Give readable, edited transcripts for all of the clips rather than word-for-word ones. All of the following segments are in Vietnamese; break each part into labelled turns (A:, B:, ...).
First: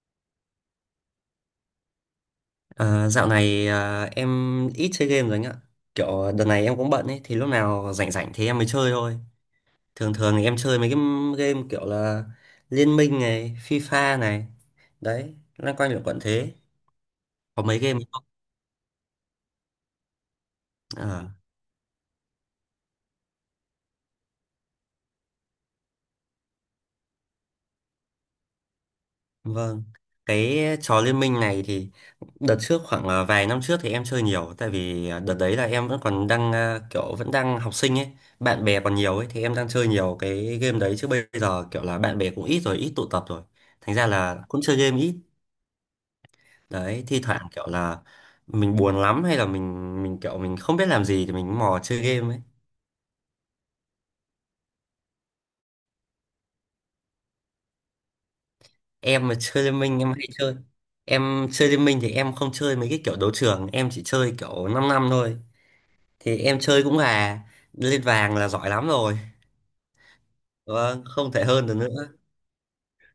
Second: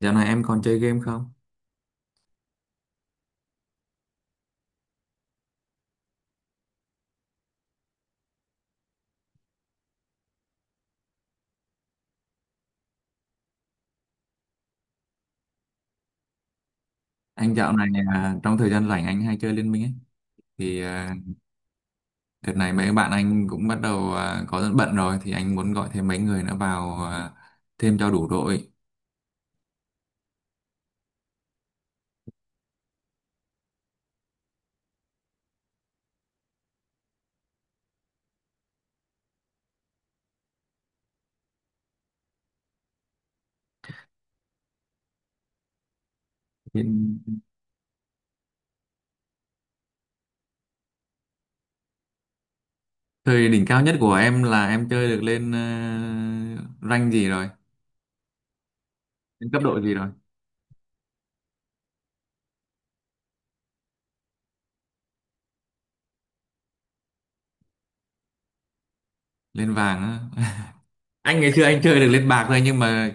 A: Dạo này em còn chơi game không?
B: À, dạo này em ít chơi game rồi anh ạ. Kiểu đợt này em cũng bận ấy, thì lúc nào rảnh rảnh thì em mới chơi thôi. Thường thường thì em chơi mấy cái game kiểu là Liên Minh này, FIFA này. Đấy, loanh quanh là quận thế.
A: Anh
B: Có
A: dạo
B: mấy
A: này
B: game không?
A: trong thời gian rảnh anh hay chơi Liên Minh ấy. Thì
B: Ờ.
A: đợt này mấy bạn anh cũng bắt đầu có bận rồi thì anh muốn gọi thêm mấy người nữa vào thêm cho đủ đội.
B: Vâng, cái trò liên minh này thì đợt trước khoảng vài năm trước thì em chơi nhiều tại vì đợt đấy là em vẫn còn đang kiểu vẫn đang học sinh ấy, bạn bè còn nhiều ấy thì em đang chơi nhiều cái game đấy chứ bây giờ kiểu là bạn bè cũng ít rồi, ít tụ tập rồi. Thành ra là cũng chơi game ít. Đấy,
A: Hiện
B: thi thoảng kiểu là mình buồn lắm hay là mình kiểu mình không biết làm gì thì mình mò chơi game ấy.
A: thời đỉnh cao nhất của em là em chơi được lên rank gì rồi?
B: Em mà
A: Lên cấp
B: chơi liên
A: độ gì
B: minh
A: rồi?
B: em hay chơi. Em chơi liên minh thì em không chơi mấy cái kiểu đấu trường, em chỉ chơi kiểu 5 năm năm thôi. Thì em chơi cũng là lên vàng là giỏi lắm rồi,
A: Lên vàng á.
B: vâng không
A: Anh
B: thể
A: ngày xưa
B: hơn được
A: anh chơi được
B: nữa.
A: lên bạc thôi, nhưng mà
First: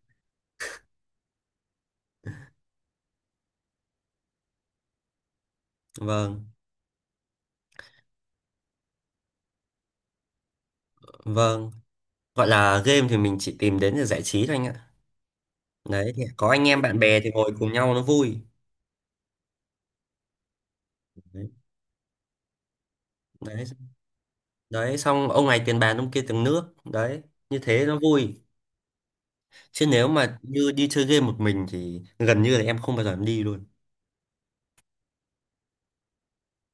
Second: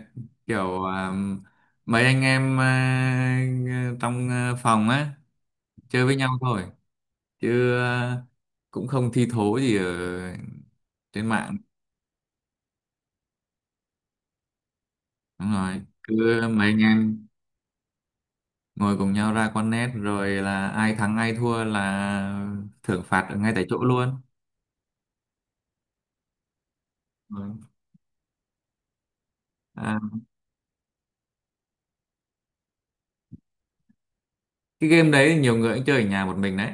A: kiểu mấy anh em trong phòng á chơi với nhau
B: Vâng,
A: thôi. Chứ cũng không thi thố gì ở trên mạng.
B: vâng, gọi là game thì mình chỉ tìm đến để giải trí thôi anh ạ.
A: Đúng rồi,
B: Đấy thì
A: cứ
B: có
A: mấy
B: anh
A: anh
B: em bạn bè
A: em
B: thì ngồi cùng nhau nó vui.
A: ngồi cùng nhau ra con nét rồi là ai thắng ai
B: Đấy,
A: thua là thưởng phạt ở ngay tại
B: đấy,
A: chỗ luôn.
B: đấy xong ông này tiền bàn ông kia tiền nước đấy,
A: Rồi.
B: như thế nó vui, chứ
A: à,
B: nếu mà như đi chơi game một mình thì gần như là em không bao giờ em đi luôn.
A: cái game đấy thì nhiều người cũng chơi ở nhà một mình đấy.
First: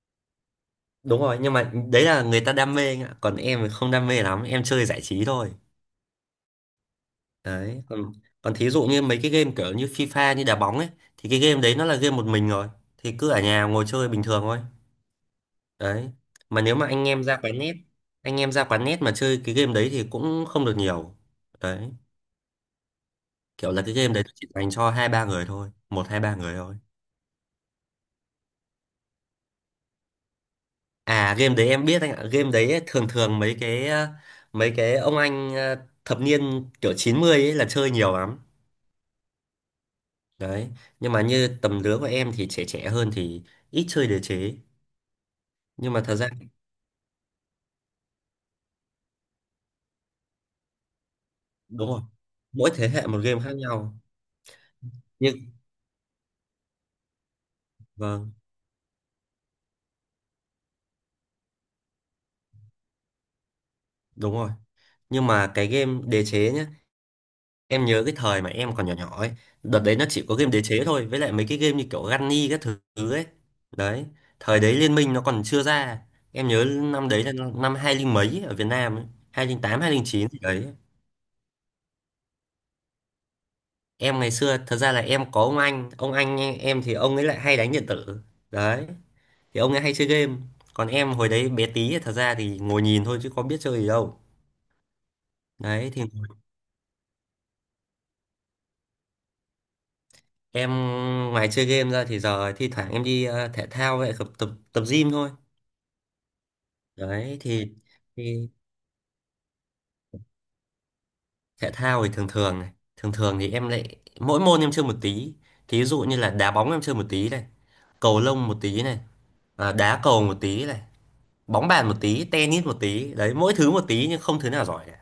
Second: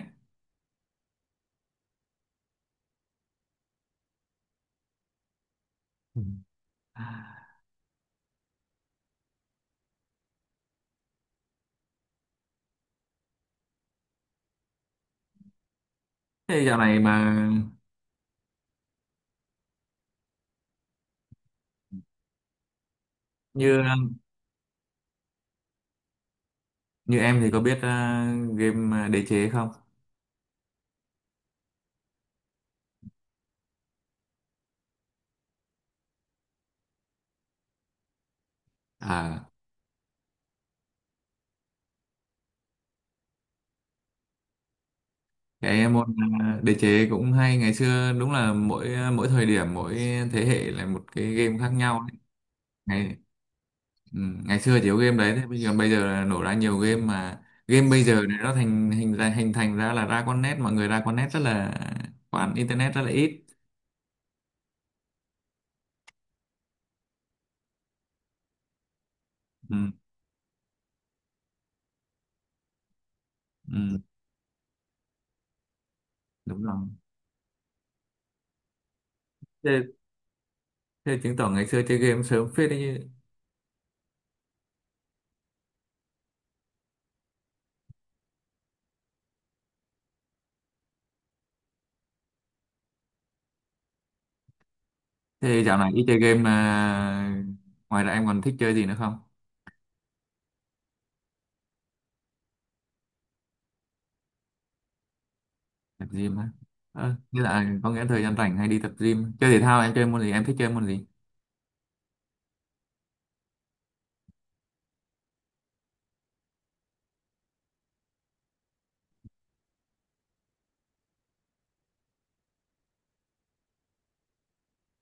B: Đúng rồi, nhưng mà đấy là người ta đam mê anh ạ, còn em thì không đam mê lắm, em chơi giải trí thôi.
A: Ừ.
B: Đấy, còn còn thí dụ như mấy cái game kiểu như FIFA như đá bóng ấy, thì cái game đấy nó là game một mình rồi, thì cứ ở nhà ngồi chơi bình thường thôi. Đấy,
A: Thế
B: mà nếu
A: dạo
B: mà
A: này
B: anh em
A: mà
B: ra quán net, anh em ra quán net mà chơi cái game đấy thì cũng không được nhiều. Đấy, kiểu
A: như
B: là cái game đấy chỉ dành cho hai ba người thôi, một hai ba người thôi.
A: như em thì có biết game đế chế không?
B: À, game đấy em biết anh ạ, game đấy ấy, thường thường mấy mấy cái ông anh, thập niên kiểu 90 ấy là chơi nhiều lắm.
A: à
B: Đấy, nhưng mà như tầm lứa của em thì trẻ trẻ hơn thì ít chơi đề chế,
A: cái
B: nhưng mà
A: môn
B: thật ra
A: đế chế cũng hay, ngày xưa đúng là mỗi thời điểm, mỗi thế hệ là một cái game khác
B: đúng
A: nhau
B: rồi,
A: ấy.
B: mỗi thế hệ
A: Ngày
B: một game khác nhau.
A: Ừ, ngày xưa chỉ có game đấy,
B: Nhưng
A: thế bây giờ là nổ ra nhiều game mà game bây giờ
B: vâng,
A: này nó thành hình ra hình thành ra là ra con nét, mọi người ra con nét rất là khoản internet rất là ít.
B: đúng rồi, nhưng mà cái game đế chế nhá, em nhớ cái thời mà em còn nhỏ nhỏ ấy,
A: Ừ,
B: đợt đấy nó chỉ có game đế chế thôi với lại mấy cái game như kiểu Gunny các thứ ấy.
A: ừ,
B: Đấy, thời đấy Liên Minh nó còn chưa ra, em
A: đúng
B: nhớ
A: rồi.
B: năm đấy là năm hai linh mấy ở Việt Nam ấy, hai linh tám
A: thế,
B: hai linh chín gì đấy.
A: thế chứng tỏ ngày xưa chơi game sớm phết đấy chứ.
B: Em ngày xưa thật ra là em có ông anh, ông anh em thì ông ấy lại hay đánh điện tử. Đấy, thì ông ấy hay chơi game, còn em hồi đấy bé tí thật ra thì ngồi nhìn thôi chứ có biết chơi gì đâu.
A: Thế dạo
B: Đấy
A: này
B: thì
A: ít chơi game mà ngoài ra em còn thích chơi gì nữa không?
B: em ngoài chơi game ra thì giờ thi thoảng em đi thể thao vậy, tập tập tập gym thôi.
A: Tập gym á? Ờ,
B: Đấy
A: như là có nghĩa là thời gian
B: thì
A: rảnh hay đi tập gym chơi thể thao, em chơi môn gì, em thích chơi môn gì?
B: thể thao thì thường thường này, thường thường thì em lại mỗi môn em chơi một tí. Thí dụ như là đá bóng em chơi một tí này, cầu lông một tí này, đá cầu một tí này, bóng bàn một tí, tennis một tí. Đấy, mỗi thứ một tí nhưng không thứ nào giỏi cả.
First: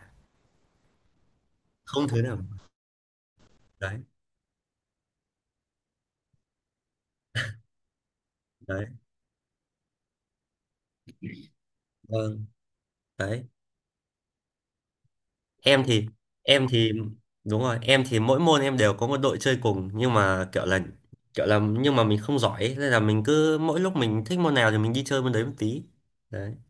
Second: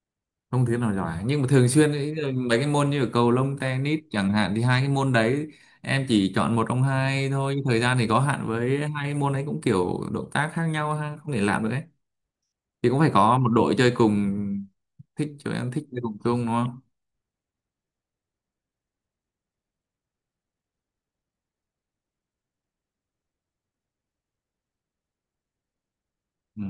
A: Không thứ nào giỏi nhưng mà thường xuyên,
B: Không
A: ý
B: thứ
A: là
B: nào.
A: mấy cái môn như là cầu lông,
B: Đấy,
A: tennis chẳng hạn thì hai cái môn đấy em chỉ chọn một trong hai thôi, nhưng thời gian thì có hạn, với
B: đấy.
A: hai cái môn ấy cũng kiểu động tác khác nhau ha, không thể làm được ấy,
B: Vâng,
A: thì cũng phải có
B: đấy.
A: một đội chơi cùng. Thích chơi Em
B: em
A: thích chơi
B: thì
A: cùng chung đúng
B: em
A: không?
B: thì đúng rồi, em thì mỗi môn em đều có một đội chơi cùng nhưng mà kiểu là nhưng mà mình không giỏi ấy, nên là mình cứ mỗi lúc mình thích môn nào thì mình đi chơi môn đấy một tí. Đấy,
A: Ừ.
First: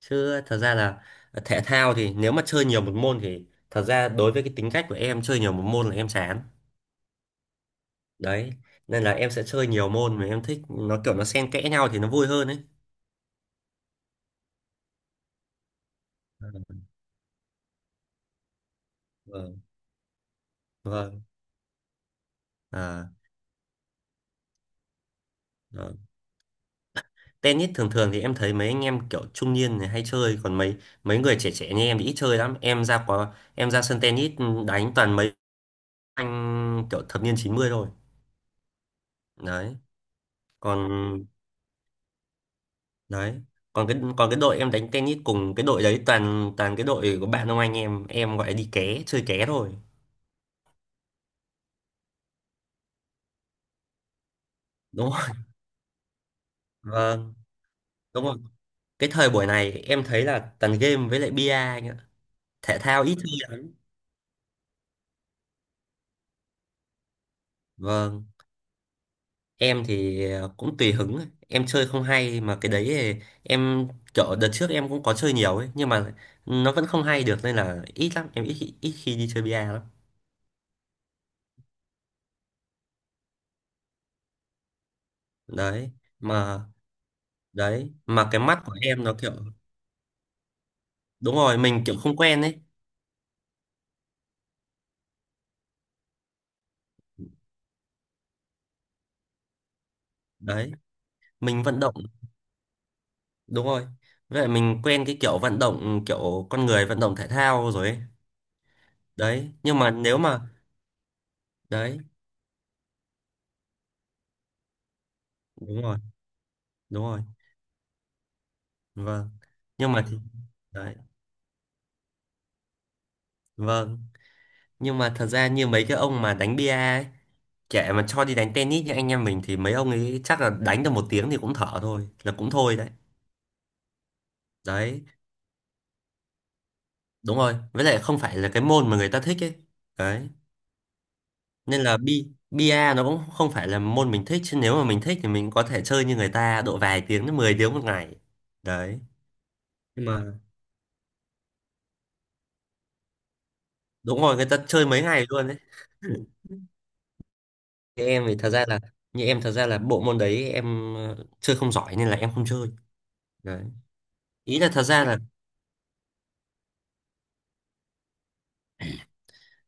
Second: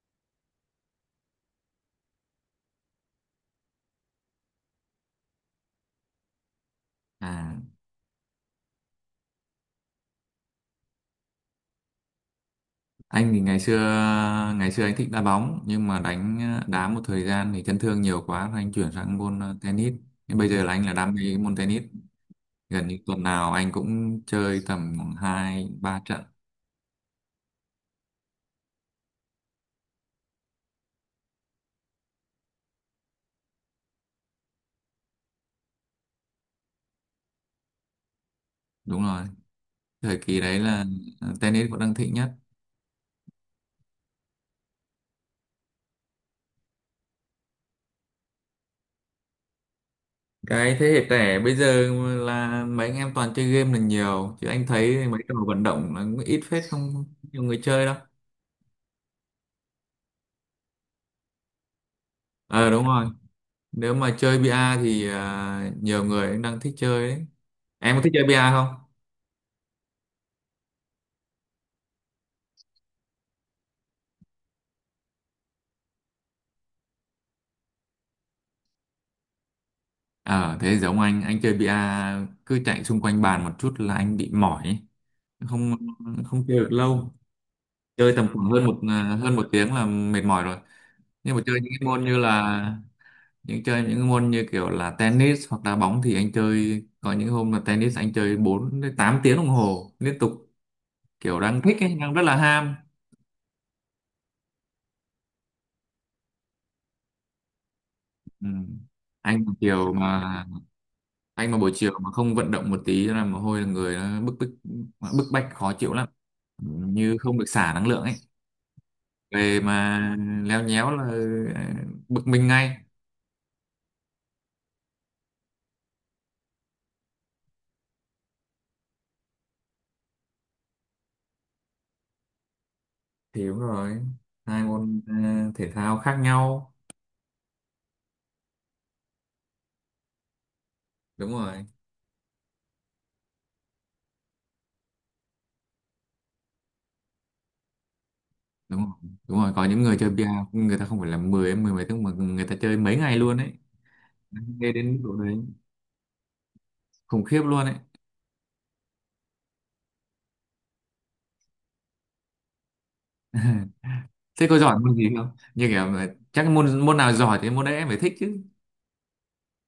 B: chứ thật ra là thể thao thì nếu mà chơi nhiều một môn thì thật ra đối với cái tính cách của em chơi nhiều một môn là em chán.
A: à
B: Đấy, nên là em sẽ chơi nhiều môn mà em thích nó kiểu nó xen kẽ nhau thì nó vui hơn ấy.
A: anh thì ngày xưa, anh thích đá bóng nhưng mà
B: Ừ,
A: đá một thời gian thì chấn thương nhiều quá rồi anh chuyển sang môn
B: vâng,
A: tennis. Nhưng bây giờ là anh là đam mê
B: vâng,
A: cái môn tennis, gần như
B: à,
A: tuần nào anh cũng chơi tầm khoảng hai ba trận.
B: tennis thường thường thì em thấy mấy anh em kiểu trung niên thì hay chơi, còn mấy mấy người trẻ trẻ như em thì ít chơi lắm, em ra có em ra sân tennis đánh toàn mấy anh kiểu thập niên 90 thôi.
A: Đúng rồi,
B: Đấy,
A: thời kỳ đấy
B: còn
A: là tennis cũng đang thịnh nhất.
B: đấy còn cái đội em đánh tennis cùng, cái đội đấy toàn toàn cái đội của bạn ông anh em gọi là đi ké chơi ké thôi.
A: Cái thế hệ trẻ bây giờ là mấy anh em toàn chơi game là nhiều chứ anh thấy
B: Đúng
A: mấy trò
B: không?
A: vận động là cũng ít phết, không
B: Vâng,
A: nhiều người chơi đâu.
B: đúng rồi, cái thời buổi này em thấy là toàn game với lại bia anh ạ,
A: ờ
B: thể
A: đúng
B: thao
A: rồi,
B: ít chơi lắm.
A: nếu mà chơi bia thì nhiều người cũng đang thích chơi đấy. Em có thích chơi
B: Vâng.
A: bia không?
B: Em thì cũng tùy hứng ấy, em chơi không hay mà cái đấy thì em kiểu đợt trước em cũng có chơi nhiều ấy nhưng mà nó vẫn không hay được nên là ít lắm, em ít khi đi chơi bia lắm.
A: Ờ thế giống anh chơi bia cứ chạy xung quanh bàn một chút là anh bị mỏi ấy. Không,
B: Đấy
A: không chơi
B: mà,
A: được lâu,
B: đấy
A: chơi tầm
B: mà cái
A: khoảng
B: mắt
A: hơn
B: của em nó kiểu
A: hơn một tiếng là mệt mỏi rồi.
B: đúng
A: Nhưng mà
B: rồi,
A: chơi những
B: mình
A: cái
B: kiểu
A: môn
B: không
A: như
B: quen ấy.
A: là những chơi những môn như kiểu là tennis hoặc đá bóng thì anh chơi có những hôm là tennis anh chơi 4 đến 8 tiếng đồng hồ liên tục,
B: Đấy,
A: kiểu đang
B: mình
A: thích
B: vận
A: ấy,
B: động
A: đang rất là ham.
B: đúng rồi, vậy mình quen cái kiểu vận động, kiểu con người vận động thể thao rồi ấy.
A: Ừ. anh
B: Đấy
A: mà
B: nhưng mà
A: chiều
B: nếu mà
A: mà anh mà buổi chiều
B: đấy
A: mà không vận động một tí là mồ hôi là người nó bức bức bức bách khó
B: đúng
A: chịu
B: rồi,
A: lắm. Ừ,
B: đúng
A: như
B: rồi,
A: không được xả năng lượng ấy,
B: vâng,
A: về
B: nhưng
A: mà
B: mà thì
A: leo nhéo
B: đấy
A: là ờ, bực mình ngay.
B: vâng, nhưng mà thật ra như mấy cái ông mà đánh bia ấy, kệ mà cho đi đánh tennis như anh em mình thì mấy ông ấy chắc là đánh được một tiếng thì cũng thở thôi là cũng thôi đấy.
A: Thì đúng rồi, hai môn
B: Đấy
A: thể thao khác nhau.
B: đúng rồi, với lại không phải là cái môn mà người ta thích ấy. Đấy
A: Đúng rồi,
B: nên là bi bia nó cũng không phải là môn mình thích, chứ nếu mà mình thích thì mình có thể chơi như người ta độ vài tiếng đến 10 tiếng một ngày.
A: đúng rồi,
B: Đấy
A: đúng rồi, có những người
B: nhưng
A: chơi
B: mà
A: bia người ta không phải là 10 mười mấy tiếng mà người ta chơi mấy ngày luôn ấy.
B: đúng rồi, người ta
A: Nghe
B: chơi
A: đến mức
B: mấy
A: độ
B: ngày
A: đấy
B: luôn đấy.
A: khủng khiếp luôn ấy.
B: Thế em thì thật ra là, như em thật ra là bộ môn đấy em chơi không giỏi nên là em không chơi. Đấy,
A: Thế có
B: ý là
A: giỏi
B: thật
A: môn
B: ra
A: gì
B: là,
A: không? Như kiểu là chắc môn môn nào giỏi thì môn đấy em phải thích chứ.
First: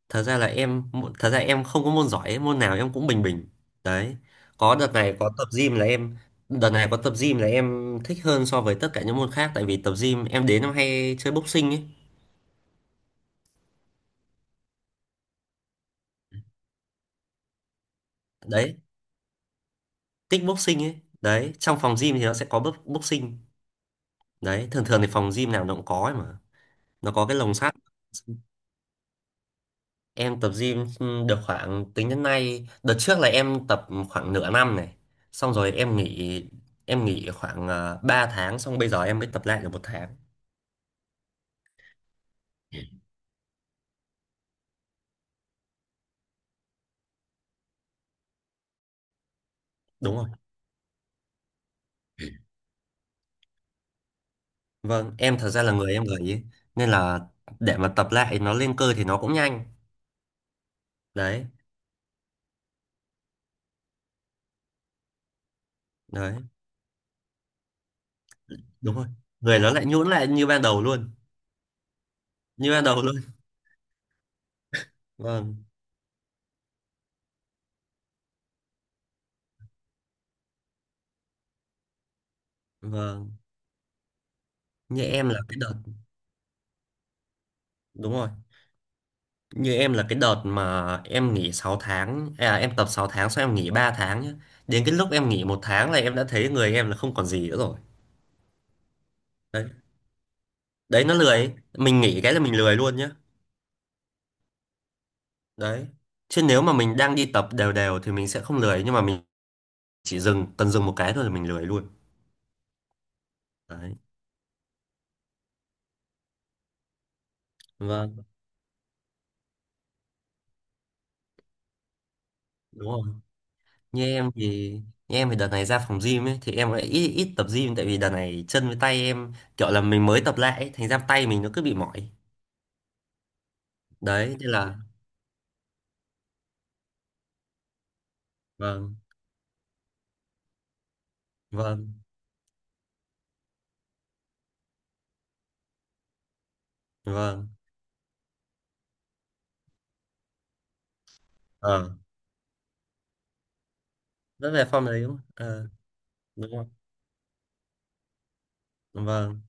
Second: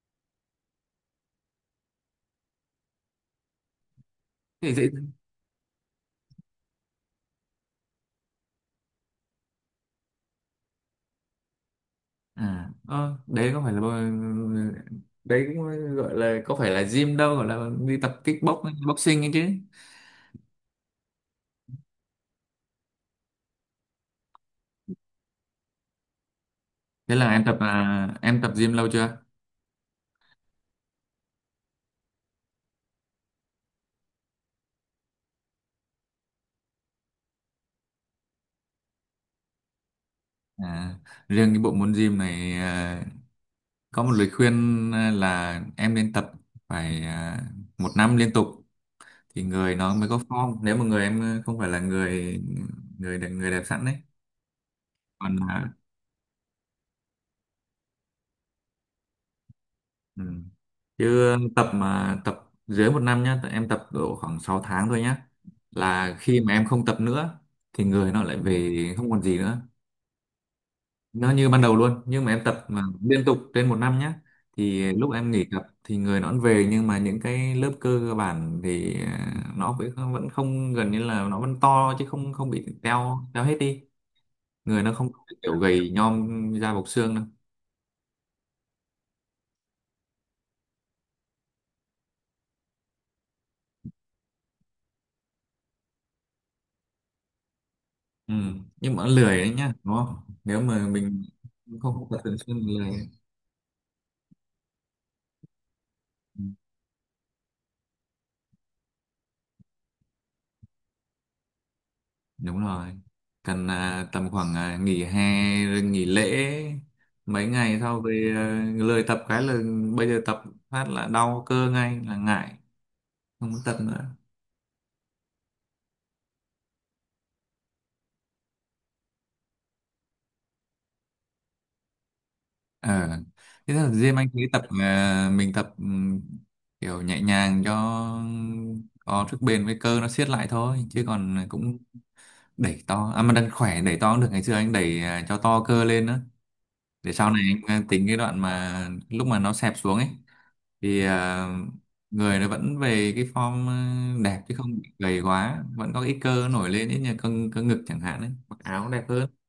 B: thật ra là em, thật ra em không có môn giỏi ấy, môn nào em cũng bình bình. Đấy,
A: Thì
B: có
A: dễ.
B: đợt này có tập gym là em, đợt này có tập gym là em thích hơn so với tất cả những môn khác, tại vì tập gym em đến em hay chơi boxing ấy.
A: À ờ, đấy có phải là bơ- đấy cũng gọi là có phải là gym đâu, gọi là đi tập kickbox
B: Đấy
A: boxing ấy chứ.
B: tích boxing ấy, đấy trong phòng gym thì nó sẽ có boxing. Đấy, thường thường thì phòng gym nào nó cũng có ấy mà, nó
A: thế
B: có
A: là
B: cái
A: em
B: lồng
A: tập
B: sắt.
A: à, em tập gym lâu chưa?
B: Em tập gym được khoảng tính đến nay, đợt trước là em tập khoảng nửa năm này, xong rồi em nghỉ, em nghỉ khoảng 3 tháng, xong bây giờ em mới tập lại được một tháng.
A: à, Riêng cái bộ môn gym này, có một lời khuyên là em nên tập phải một năm liên tục thì người nó mới
B: Đúng
A: có
B: rồi.
A: form, nếu mà người em không phải là người người đẹp sẵn đấy.
B: Vâng,
A: Còn
B: em thật ra là người em gầy ấy. Nên là để mà tập lại nó lên cơ thì nó cũng nhanh.
A: ừ. Chứ
B: Đấy,
A: tập mà tập dưới một năm nhá, em tập độ khoảng 6 tháng thôi nhá là
B: đấy,
A: khi mà em không tập nữa thì người nó lại về
B: đúng rồi.
A: không còn gì
B: Người
A: nữa,
B: nó lại nhũn lại như ban đầu luôn.
A: nó như ban đầu luôn. Nhưng mà em tập
B: Như
A: mà
B: ban đầu luôn.
A: liên tục trên một năm nhé thì lúc em nghỉ tập
B: Vâng,
A: thì người nó vẫn về, nhưng mà những cái lớp cơ cơ bản thì nó vẫn vẫn không, gần như là nó vẫn to chứ không không bị teo
B: vâng.
A: teo hết đi, người nó
B: Như
A: không
B: em là cái
A: kiểu
B: đợt,
A: gầy nhom da bọc xương đâu.
B: đúng rồi, như em là cái đợt mà em nghỉ 6 tháng, à, em tập 6 tháng xong em nghỉ 3 tháng nhá. Đến cái lúc em nghỉ một tháng là em đã thấy người em là không còn gì nữa rồi.
A: Ừ. Nhưng mà lười đấy
B: Đấy,
A: nhá đúng không? Nếu mà
B: đấy nó
A: mình
B: lười ấy.
A: không
B: Mình
A: không tập
B: nghỉ cái
A: thường
B: là
A: xuyên
B: mình lười
A: thì
B: luôn
A: lười.
B: nhá. Đấy.
A: Ừ.
B: Chứ nếu mà mình đang đi tập đều đều thì mình sẽ không lười, nhưng mà mình chỉ dừng cần dừng một cái thôi là mình lười luôn.
A: Đúng rồi, cần
B: Đấy,
A: tầm khoảng nghỉ hè rồi nghỉ lễ mấy ngày sau
B: vâng
A: về lười tập cái là bây giờ tập phát là đau cơ ngay là ngại,
B: đúng rồi.
A: không muốn tập nữa.
B: Như em thì như em thì đợt này ra phòng gym ấy thì em lại ít ít tập gym, tại vì đợt này chân với tay em kiểu là mình mới tập lại ấy, thành ra tay mình nó cứ bị mỏi.
A: Ờ thế là riêng anh
B: Đấy
A: thấy
B: nên
A: tập,
B: là
A: mình tập kiểu nhẹ nhàng cho
B: vâng,
A: có sức bền với cơ nó siết lại thôi, chứ còn cũng
B: vâng,
A: đẩy to mà đang khỏe đẩy to cũng được, ngày xưa anh đẩy cho to cơ lên nữa để sau này
B: vâng,
A: anh tính cái đoạn mà lúc mà nó xẹp xuống ấy thì
B: ờ
A: người nó vẫn về cái form đẹp
B: rất
A: chứ
B: về
A: không
B: form
A: bị
B: đấy đúng không?
A: gầy quá,
B: Ờ
A: vẫn có ít cơ
B: đúng
A: nổi
B: không?
A: lên, ít như cân cân ngực chẳng hạn ấy, mặc áo cũng đẹp hơn.
B: Vâng,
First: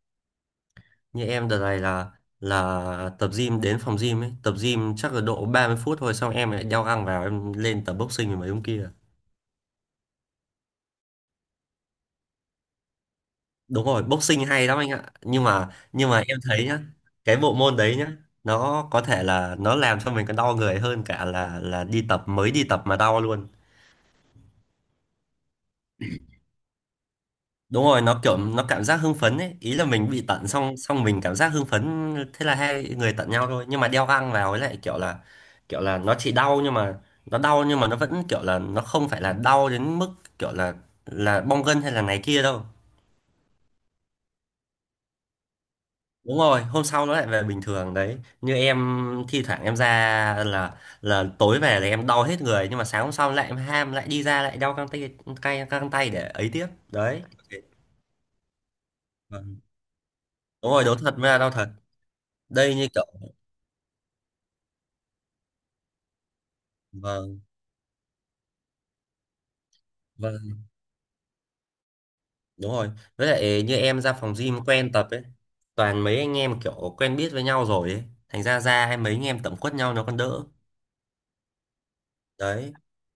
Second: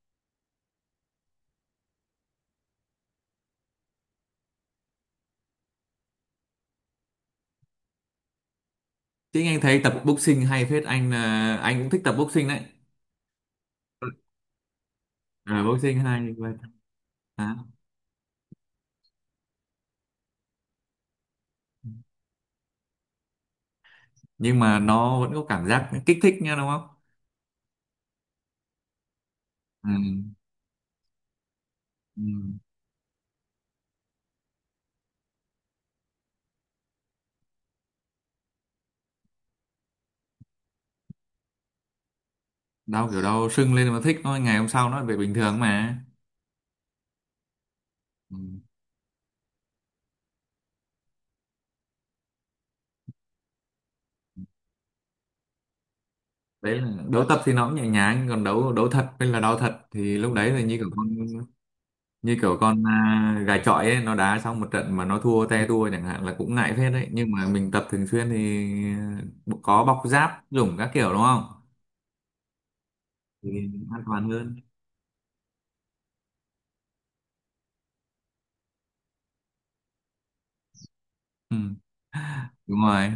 B: như em đợt này là tập gym, đến phòng gym ấy tập gym chắc là độ 30 phút thôi, xong em lại đeo găng vào em lên tập boxing với mấy ông kia.
A: Chứ anh thấy tập boxing hay phết, anh là anh cũng thích tập boxing đấy.
B: Đúng rồi, boxing hay lắm anh ạ,
A: Boxing
B: nhưng mà
A: hay
B: em
A: vậy.
B: thấy nhá, cái bộ
A: à,
B: môn đấy nhá, nó có thể là nó làm cho mình còn đau người hơn cả là đi tập, mới đi tập mà đau luôn.
A: nhưng mà nó vẫn có cảm giác kích thích nha đúng không?
B: Đúng rồi, nó kiểu nó cảm giác hưng phấn ấy, ý là
A: Ừ.
B: mình bị tận xong xong mình cảm giác hưng phấn.
A: Ừ.
B: Thế là hai người tận nhau thôi, nhưng mà đeo găng vào ấy lại kiểu là nó chỉ đau, nhưng mà nó đau nhưng mà nó vẫn kiểu là nó không phải là đau đến mức kiểu là bong gân hay là này kia đâu.
A: Đau kiểu đau sưng lên mà thích thôi, ngày hôm sau nó lại về bình thường mà.
B: Đúng rồi, hôm sau nó lại về bình thường. Đấy
A: Ừ.
B: như em thi thoảng em ra là tối về là em đau hết người, nhưng mà sáng hôm sau lại em ham lại đi ra lại đau căng tay, cay căng tay để ấy tiếp
A: Đấy là
B: đấy.
A: đấu tập thì nó cũng nhẹ nhàng, còn đấu đấu thật hay là đau
B: Vâng.
A: thật thì lúc đấy thì
B: Đúng
A: như
B: rồi
A: kiểu
B: đau
A: con,
B: thật mới là đau thật. Đây như kiểu
A: gà chọi ấy, nó đá xong một trận mà nó thua te tua chẳng hạn là cũng ngại phết đấy, nhưng
B: vâng,
A: mà mình tập thường xuyên thì à, có bọc giáp
B: vâng
A: dùng các kiểu đúng không?
B: đúng rồi, với lại
A: Thì
B: như em
A: an
B: ra
A: toàn
B: phòng
A: hơn.
B: gym quen tập ấy, toàn mấy anh em kiểu quen biết với nhau rồi ấy, thành ra ra hay mấy anh em tẩm quất nhau nó còn đỡ.
A: Ừ,
B: Đấy
A: đúng rồi.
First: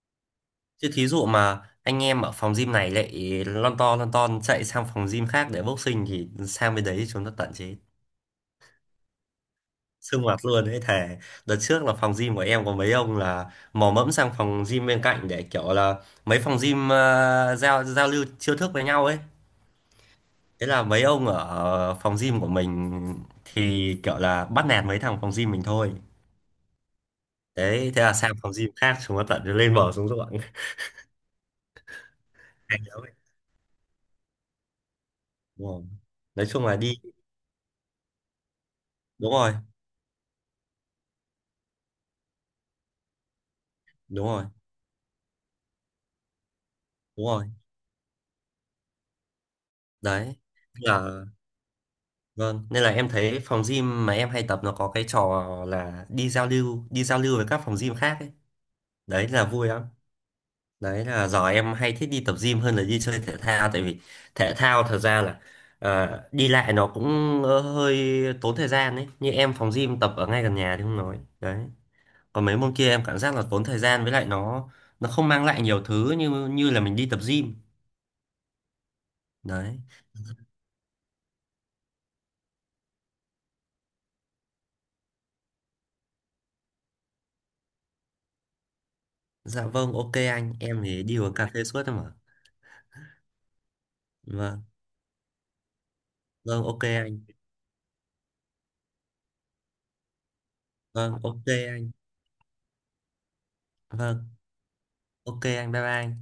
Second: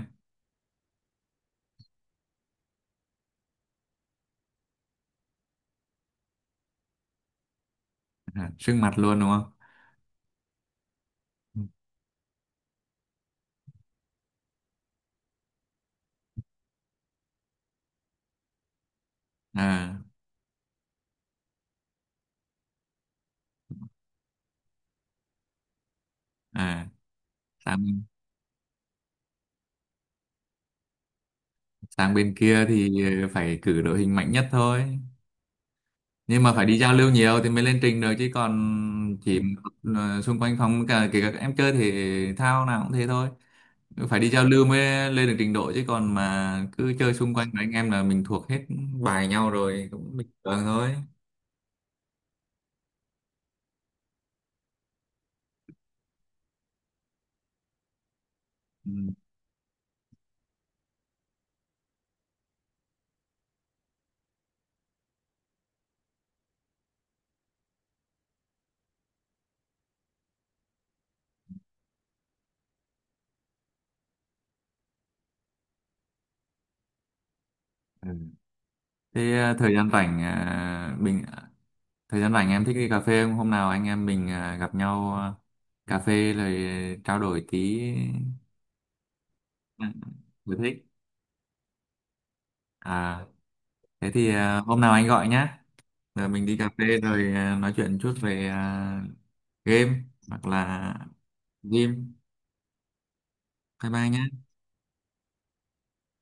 B: chứ thí dụ mà anh em ở phòng gym này lại lon to lon ton chạy sang phòng gym khác để boxing thì sang bên đấy chúng nó tận chế,
A: Sưng mặt luôn đúng không?
B: sương mặt luôn ấy thề. Đợt
A: Ừ.
B: trước là phòng gym của em có mấy ông là mò mẫm sang phòng gym bên cạnh để kiểu là mấy phòng gym giao giao lưu chiêu thức với nhau ấy,
A: à
B: thế là mấy ông ở phòng gym của mình thì kiểu là bắt nạt mấy thằng phòng gym mình thôi.
A: à sang
B: Đấy thế là sang phòng gym khác chúng nó tận lên bờ xuống ruộng.
A: sang bên kia
B: Hay lắm
A: thì
B: ấy.
A: phải cử đội hình mạnh nhất thôi.
B: Đúng rồi,
A: Nhưng
B: nói
A: mà phải
B: chung là
A: đi giao
B: đi
A: lưu nhiều thì mới lên trình được chứ còn
B: đúng
A: chỉ
B: rồi,
A: xung quanh phòng, cả kể cả các em chơi thể thao nào cũng thế thôi, phải
B: đúng
A: đi giao
B: rồi,
A: lưu mới lên được trình độ chứ còn mà cứ chơi
B: đúng
A: xung
B: rồi.
A: quanh với anh em là mình thuộc hết bài nhau rồi cũng bình
B: Đấy
A: thường
B: tức
A: thôi.
B: là vâng, nên là em thấy phòng gym mà em hay tập nó có cái trò là đi giao lưu, đi giao lưu với các phòng gym khác ấy.
A: Ừ.
B: Đấy là vui lắm. Đấy là giờ em hay thích đi tập gym hơn là đi chơi thể thao, tại vì thể thao thật ra là đi lại nó cũng hơi tốn thời gian ấy, như em phòng gym tập ở ngay gần nhà thì không nói. Đấy còn mấy môn kia em cảm giác là tốn thời gian, với lại nó không mang lại nhiều thứ như như là mình đi tập gym.
A: Ừ. Thế thời
B: Đấy,
A: gian rảnh, ờ, mình thời gian rảnh em thích đi cà phê không, hôm nào anh em mình gặp nhau cà phê rồi trao đổi tí
B: dạ
A: ờ,
B: vâng, ok
A: sở
B: anh, em
A: thích.
B: thì đi uống cà phê suốt thôi mà.
A: à Thế thì
B: Vâng.
A: hôm nào anh gọi nhé. Giờ mình đi
B: Vâng,
A: cà
B: ok
A: phê
B: anh.
A: rồi nói chuyện chút về game hoặc là
B: Vâng, ok anh.
A: gym. Bye bye
B: Vâng,
A: nhá.
B: ok anh. Bye bye anh.